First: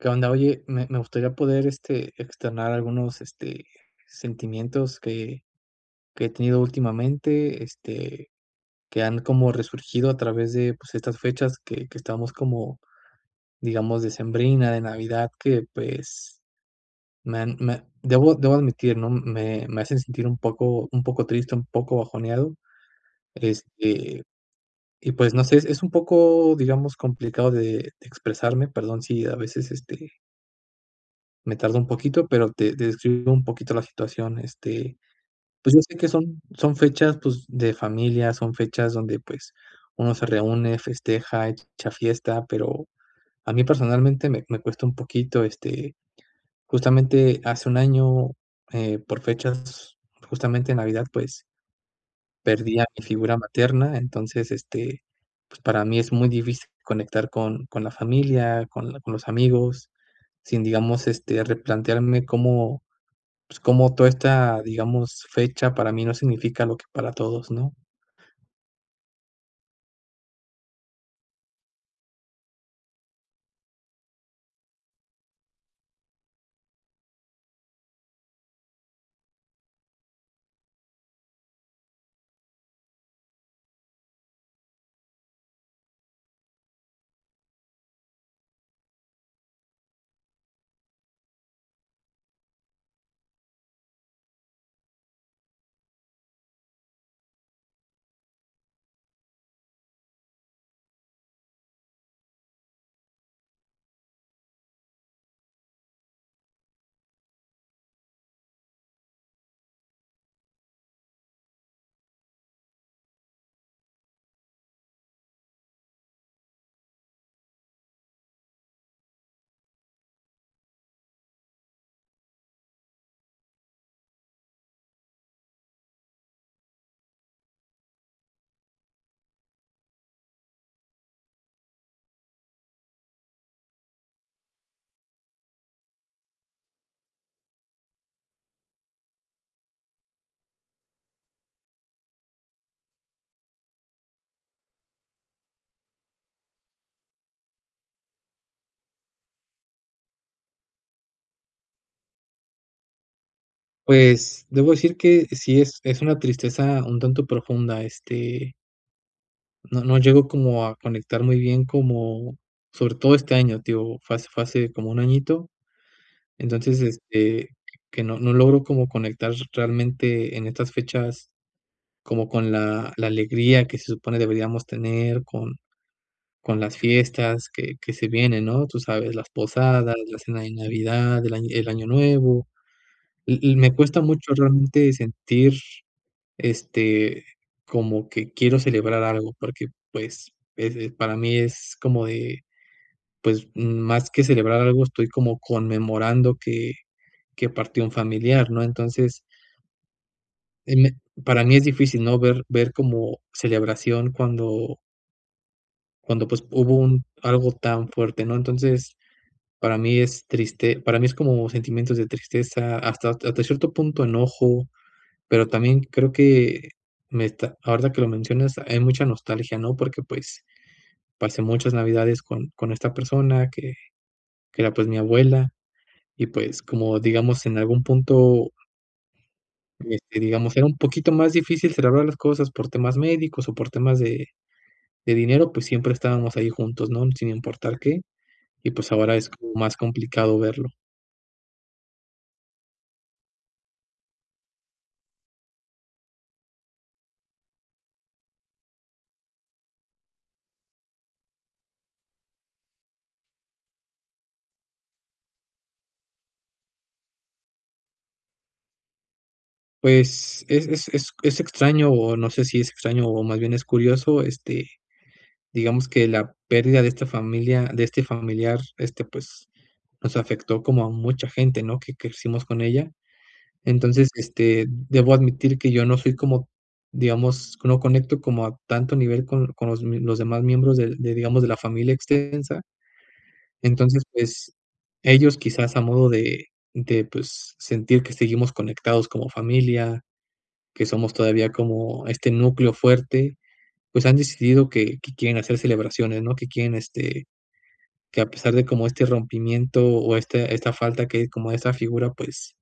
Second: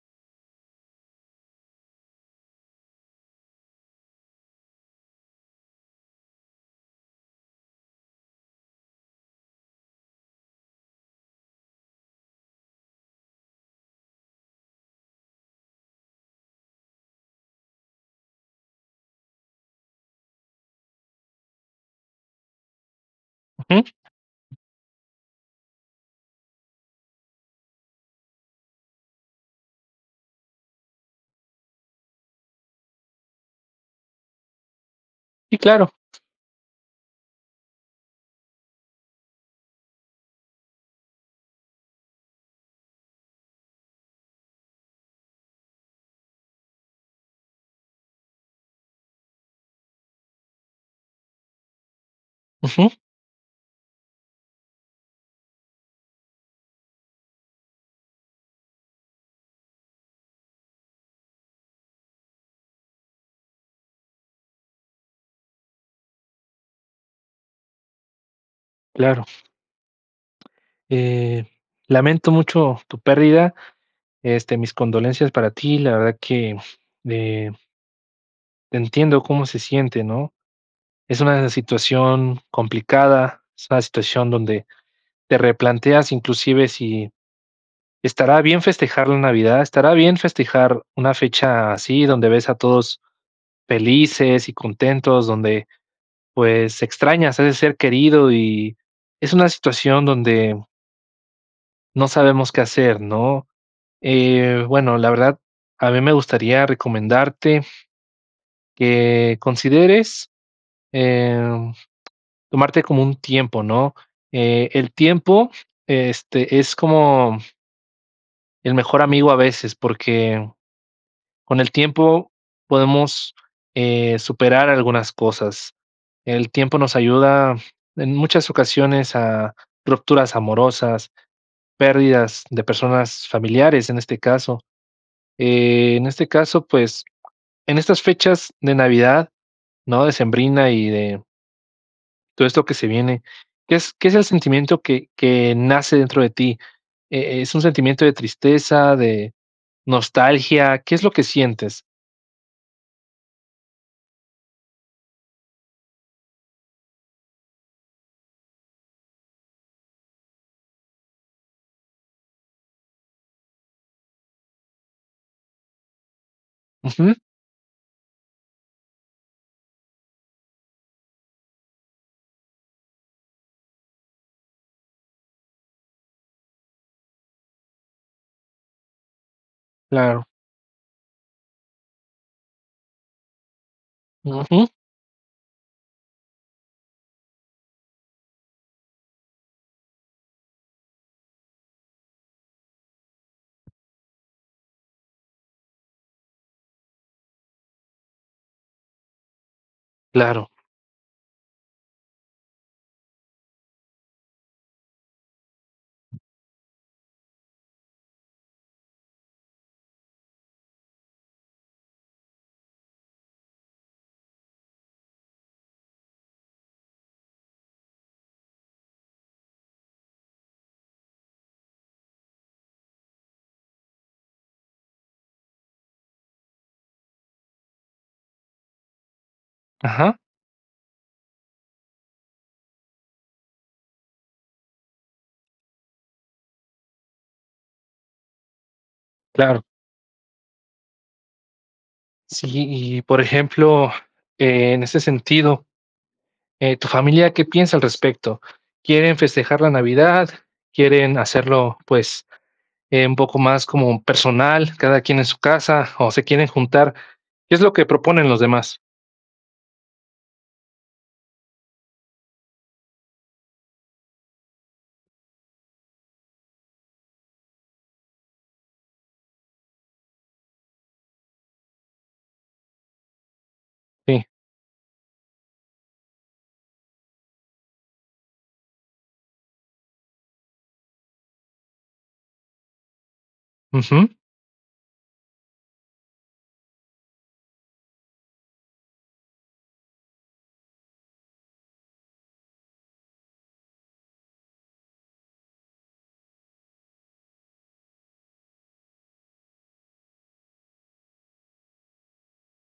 Qué onda. Oye, me me gustaría poder, este, externar algunos, este, sentimientos que que he tenido últimamente, este, que han como resurgido a través de, pues, estas fechas que que estábamos como, digamos, decembrinas de Navidad, que, pues, me han me debo debo admitir, ¿no?, me me hacen sentir un poco un poco triste, un poco bajoneado, Ujú. este, y pues, no sé, es es un poco, digamos, complicado de de expresarme. Perdón si a veces, este me tardó un poquito, pero te te describo un poquito la situación. Este, Sí, pues, yo claro. sé que son, son fechas, pues, de familia, son fechas donde, pues, uno se reúne, festeja, hecha fiesta, pero a mí, personalmente, me me cuesta un poquito, este, justamente, hace 1 año, eh, por fechas, justamente, en Navidad, pues perdí a Ujú. mi figura materna. Entonces, este, pues, para mí es muy difícil conectar con con la familia, con la con los amigos, sin, digamos, este, replantearme cómo, pues, cómo toda esta, digamos, fecha para mí, no significa lo que para todos, ¿no? Claro. Eh, lamento mucho tu pérdida. Este, mis condolencias para ti. La verdad que, eh entiendo cómo se siente, ¿no? Es una situación complicada. Es una situación donde, te replanteas inclusive, si estará bien festejar la Navidad, estará bien festejar una fecha así donde ves a todos felices y contentos, donde, pues, extrañas a ese ser querido y es una situación donde no sabemos qué hacer, ¿no? Eh, bueno, la verdad, a mí me gustaría recomendarte, que consideres, em, tomarte como un tiempo, ¿no? Eh, el tiempo, este, es como el mejor amigo, a veces, porque con el tiempo podemos, eh, superar algunas cosas. El tiempo nos ayuda en muchas ocasiones, a rupturas amorosas, pérdidas de personas, familiares en este caso. Eh, en este caso, pues, en estas fechas de Navidad, ¿no? Decembrina y de Todo esto que se viene. ¿Qué es qué es el sentimiento que que nace dentro de ti, eh, es un sentimiento de tristeza, de nostalgia, qué es lo que sientes? Pues, debo decir que sí, es es una tristeza un tanto profunda, este no no llego como a conectar muy bien como sobre todo este año, te digo, fue hace fue hace como 1 añito. Entonces, Ujú. este, que no no logro como conectar realmente, en estas fechas, como con la la alegría que se supone deberíamos tener, con con las fiestas que que se vienen, ¿no?, tú sabes, las posadas, la Claro. cena de Navidad, el año el Año Nuevo, y y me cuesta mucho, Ujú. realmente sentir, este, como que quiero celebrar algo, porque, pues, eh eh, para mí, es como de, pues, más que celebrar algo, estoy como conmemorando que que partió un familiar, ¿no? Entonces Claro. eh, me para mí es difícil, ¿no?, ver ver como, celebración cuando Cuando pues, hubo un algo tan fuerte, ¿no? Entonces, para mí es triste para mí, es como sentimientos de tristeza, hasta hasta cierto punto enojo. Pero también, creo que me está ahorita, que lo mencionas, hay mucha nostalgia, ¿no?, porque pues, pasé muchas Navidades, con con esta persona, que que era, pues, mi abuela, y pues, como digamos, en algún punto este, Ajá. digamos, era un poquito más difícil, celebrar las cosas por temas médicos, o por temas de de dinero, pues, siempre estábamos ahí juntos, ¿no?, sin importar qué. Y, pues, ahora, es como Claro. más complicado verlo. Sí, y, por ejemplo, en ese sentido, eh, tu familia, ¿qué piensa al respecto? ¿Quieren festejar la Navidad? ¿Quieren hacerlo, pues, eh, un poco más, como personal, cada quien en su casa, o se quieren juntar? ¿Qué es lo que proponen los demás? Pues, es es es es extraño, o no sé, si es extraño, o más bien, es curioso, este, digamos, que la pérdida de esta familia de este familiar, este, pues, nos afectó como a mucha gente, ¿no?, que crecimos con ella. Entonces, Sí. este, debo admitir, que yo no soy, como digamos, no conecto como a tanto nivel, con con los m los demás miembros, de de digamos, de la familia extensa. Entonces, Ujú. pues, ellos quizás, a modo de de pues, sentir que seguimos conectados como familia, que somos todavía como este núcleo fuerte, pues han decidido que que quieren hacer celebraciones, ¿no?, que quieren, este, que a pesar de como este rompimiento, o este esta falta que como esa figura, pues,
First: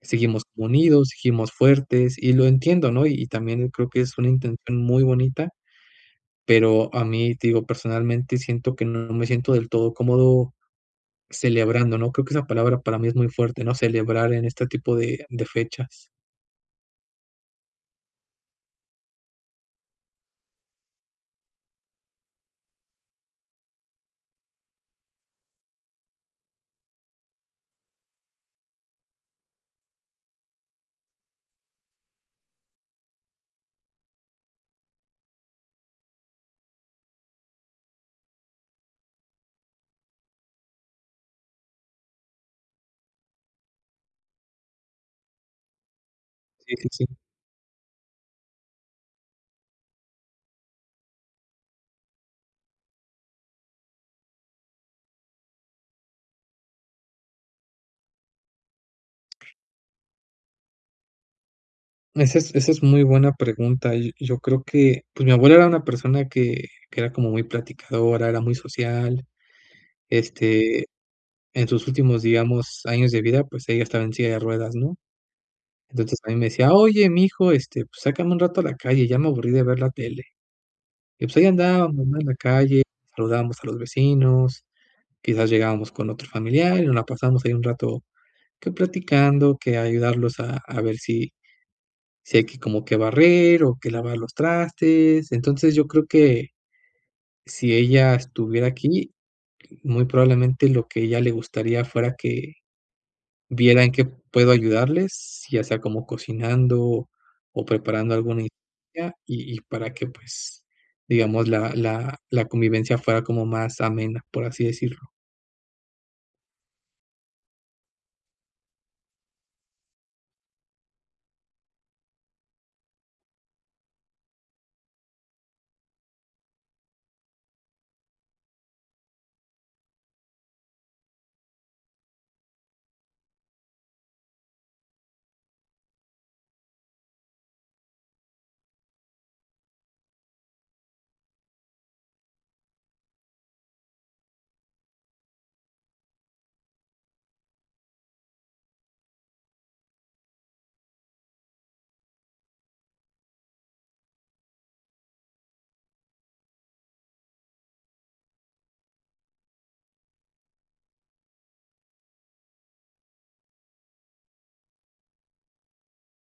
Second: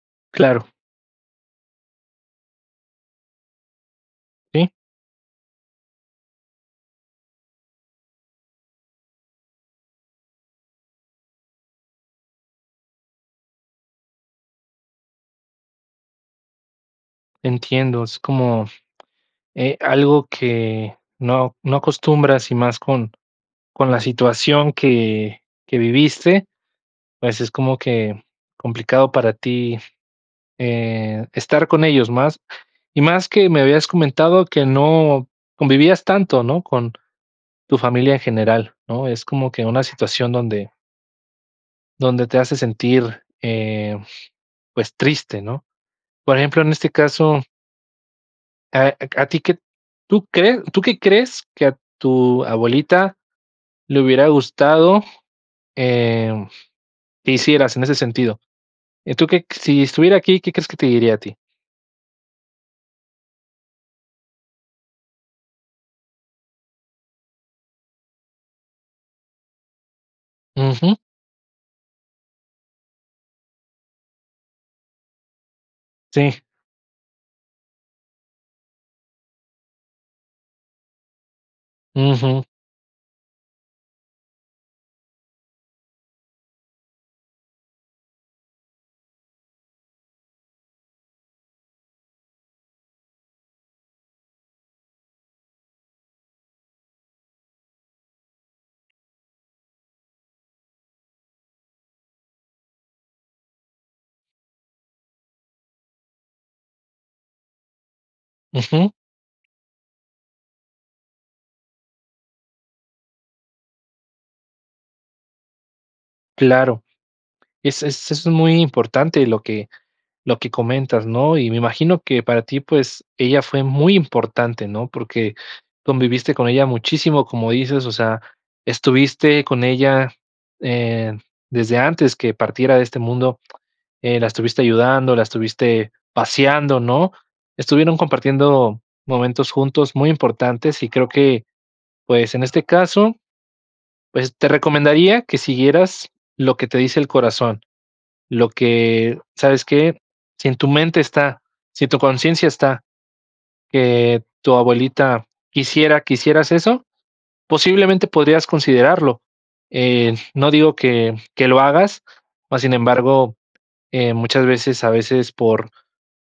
seguimos como Claro. unidos, seguimos fuertes, y lo entiendo, ¿no? Y también, creo que es una Sí. intención muy bonita, pero a mí, digo, personalmente, siento que no me siento, del todo cómodo, celebrando, ¿no? Creo, que esa palabra para mí, es muy fuerte, ¿no? Celebrar, en este tipo de de fechas. Entiendo, es como, eh, algo que no no acostumbras y más con con la situación que que viviste, pues es como que complicado para ti, eh, estar con ellos más y más que me habías comentado que no convivías tanto, ¿no?, con tu familia en general, ¿no?, es como que una situación donde donde te hace sentir, eh, pues triste, ¿no?, por ejemplo, en Sí, sí, este sí. caso eh, a q a ti que ¿tú crees tú que crees que a tu abuelita le hubiera gustado, eh, que hicieras en ese sentido? Y tú que si estuviera aquí, ¿qué crees que te diría a ti? Esa es esa es muy buena pregunta. Yo yo creo que pues mi abuela era una persona que que era como muy platicadora, era muy social, este, Ujú. en sus últimos, digamos, años de vida. Pues ella estaba en silla de ruedas, ¿no? Entonces, a mí Sí. me decía: "Oye, mijo, este, pues sácame un rato a la calle. Ya me aburrí de ver la tele". Y, pues, ahí andábamos, ¿no?, en la Ujú. calle. Saludábamos a los vecinos. Quizás llegábamos con otro familiar y nos la pasamos ahí un rato que platicando que ayudarlos a a ver si si hay que como que barrer o que lavar los trastes. Entonces, yo creo que si ella estuviera aquí, muy probablemente lo que a ella le gustaría fuera que viera en qué puedo ayudarles, ya sea como cocinando o preparando alguna Ujú. [unintelligible] y y para que pues digamos la la la convivencia fuera como más amena, por así decirlo. Claro, es es es muy importante lo que lo que comentas, ¿no? Y me imagino que para ti, pues, ella fue muy importante, ¿no? Porque, conviviste con ella muchísimo, como dices, o sea, estuviste con ella, eh, desde antes que partiera de este mundo, eh, la estuviste ayudando, la estuviste paseando, ¿no? Estuvieron compartiendo momentos juntos muy importantes y creo que, pues, en este caso, pues, te recomendaría que siguieras lo que te dice el corazón, lo que ¿sabes qué? Si en tu mente está, si en tu conciencia está, que tu abuelita quisiera que hicieras eso, posiblemente podrías considerarlo. Eh, no digo que, que lo hagas, más sin embargo, eh, muchas veces, a veces por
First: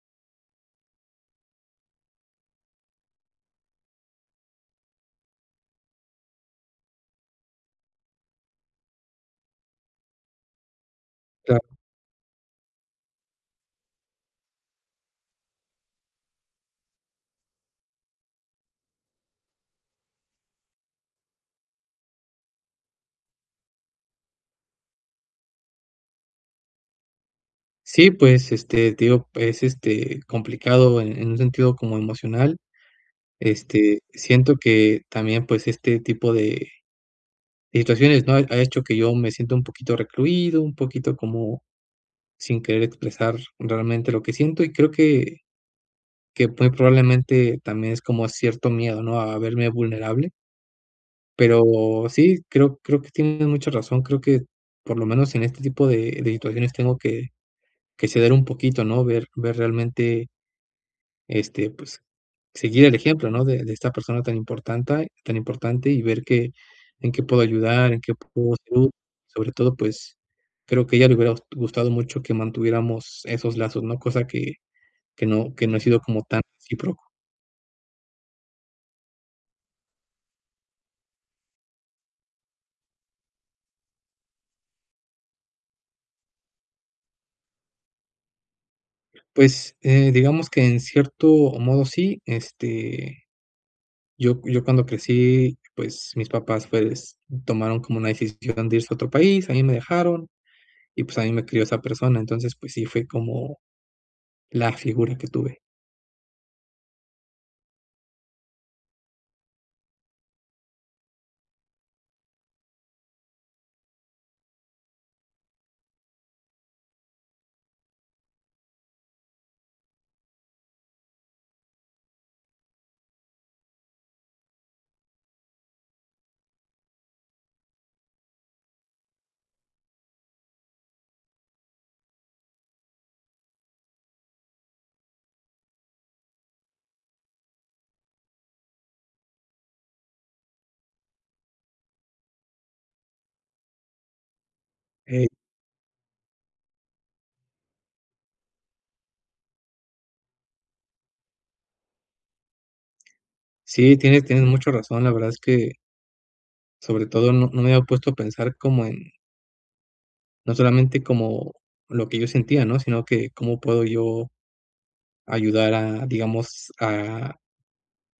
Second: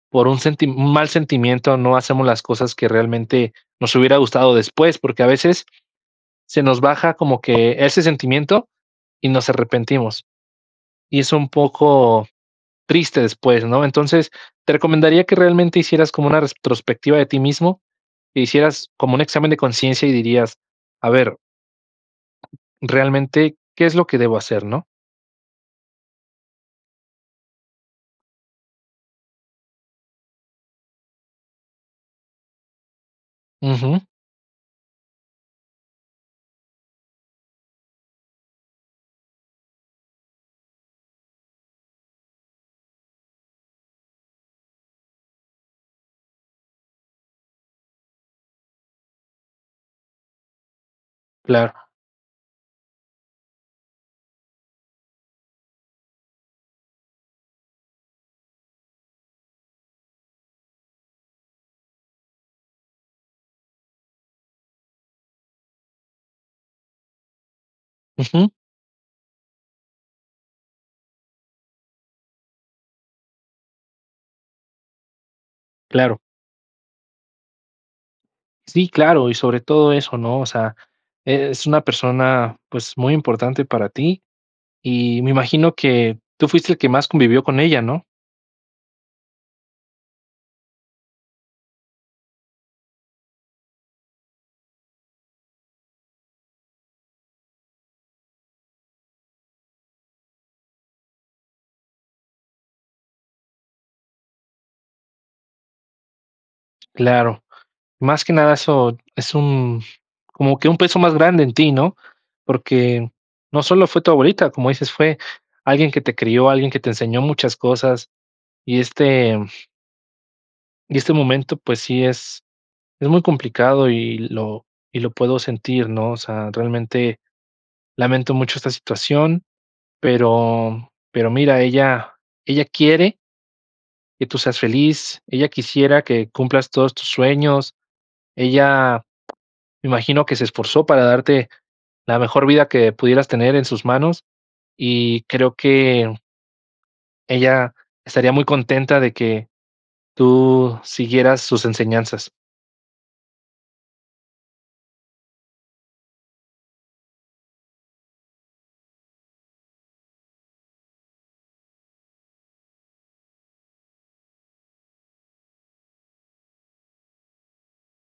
por un senti un mal sentimiento no hacemos las cosas que realmente nos hubiera gustado después, porque a veces, se nos baja como que ese sentimiento y nos arrepentimos. Y es un Claro. poco triste después, ¿no? Entonces, te recomendaría que realmente hicieras como una retrospectiva de ti mismo e hicieras como un examen de conciencia y dirías: "A ver" Realmente, ¿qué es lo que debo hacer?, ¿no? Sí, pues, este, digo, es, este, complicado en en un sentido como emocional. Este, Ujú. siento que también, pues, este tipo de situaciones no ha ha hecho que yo me sienta un poquito recluido, un poquito como sin querer expresar realmente lo que siento. Y creo que que muy probablemente también es como cierto miedo, ¿no?, a verme vulnerable. Claro. Pero sí, creo creo que tienes mucha razón, creo que por lo menos en este tipo de de situaciones tengo que que ceder un poquito, ¿no?, ver ver realmente este, pues, seguir el ejemplo, ¿no?, de de esta persona tan importante tan importante, y ver, qué en qué puedo ayudar, en qué Ujú. apoyo, sobre todo, pues, creo que a ella le hubiera gustado mucho que mantuviéramos esos lazos, ¿no?, cosa que que no que no he sido Claro. como tan recíproco. Sí, claro. Y sobre todo eso, ¿no? O sea, es una persona, pues, muy importante para ti, y me imagino que tú fuiste el que más convivió con ella, ¿no? Pues, eh, digamos que en cierto modo, sí, este, yo yo cuando crecí, pues, mis papás, pues, tomaron como una decisión de irse a otro país. A mí me dejaron y, pues, a mí me crió esa persona. Entonces, pues sí, fue como la figura que tuve. Claro. Más que nada, eso es un como que un peso más grande en ti, ¿no? Porque no solo fue tu abuelita, como dices: "Fue alguien que te crió, alguien que te enseñó muchas cosas", y este y este momento, pues sí, es es muy complicado y lo y lo puedo sentir, ¿no? O sea, realmente lamento mucho esta situación, pero pero mira, ella ella quiere que tú seas feliz. Ella quisiera que cumplas todos tus sueños. Ella me imagino que se esforzó para darte la mejor vida que pudieras tener en sus manos y Hey. creo que ella estaría muy contenta de que tú siguieras sus enseñanzas. Sí, tienes tienes mucha razón. La verdad es que sobre todo, no no me había puesto a pensar como en no solamente como lo que yo sentía, ¿no?, sino que cómo puedo yo, ayudar a, digamos, a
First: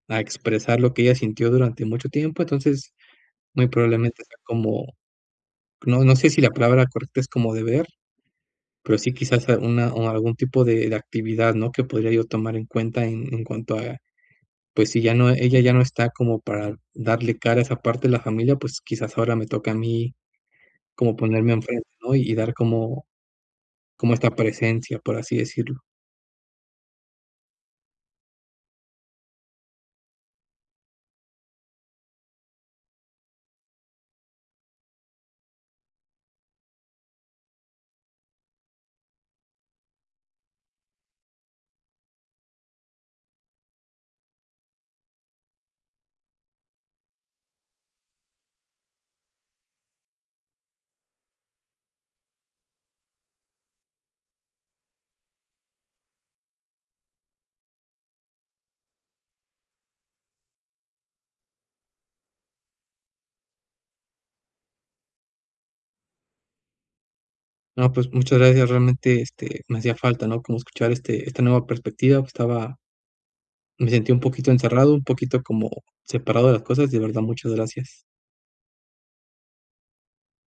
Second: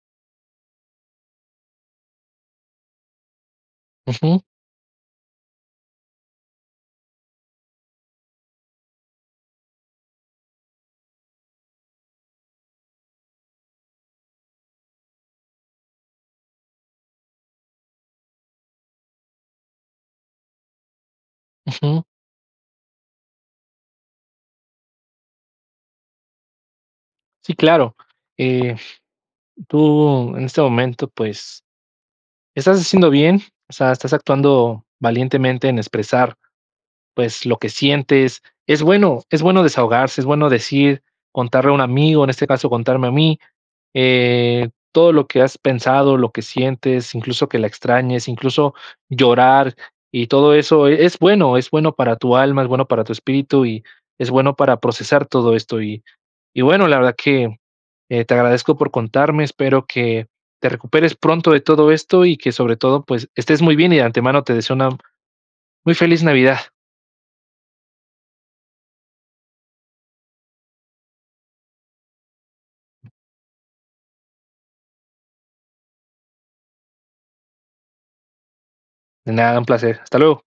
a expresar lo que ella sintió durante mucho tiempo. Entonces, muy probablemente sea Ujú. como, no no sé, si la palabra correcta es como deber. Pero, sí, quizás una o algún tipo de de actividad, ¿no?, que podría yo tomar en cuenta en en cuanto, pues, si ya no ella ya no está como para darle cara a esa parte de la familia. Pues, quizás, ahora me toca a mí como ponerme en frente, Ujú. ¿no? Y dar como como esta presencia, por así decirlo. Sí, claro, eh, tú, en este momento, pues, estás haciendo bien, o sea, estás actuando valientemente en expresar, pues, lo que sientes es bueno, es bueno desahogarse, es bueno decir, contarle a un amigo, en este caso, contarme a mí, eh, todo lo que has pensado lo que sientes incluso que la extrañes, incluso llorar y todo eso, eh, es bueno, es bueno para tu alma, es bueno para tu espíritu y es bueno para procesar todo esto. Y bueno, la verdad que, eh, te agradezco por contarme. Espero que te recuperes pronto de todo esto y que, sobre todo, pues, estés muy bien y de antemano te deseo una muy feliz Navidad. No, pues, muchas gracias. Realmente, este, me hacía falta, ¿no?, como escuchar, este esta nueva perspectiva estaba Me sentí un poquito encerrado, un poquito como separado de las cosas. De verdad, muchas gracias. De nada, un placer. Hasta luego.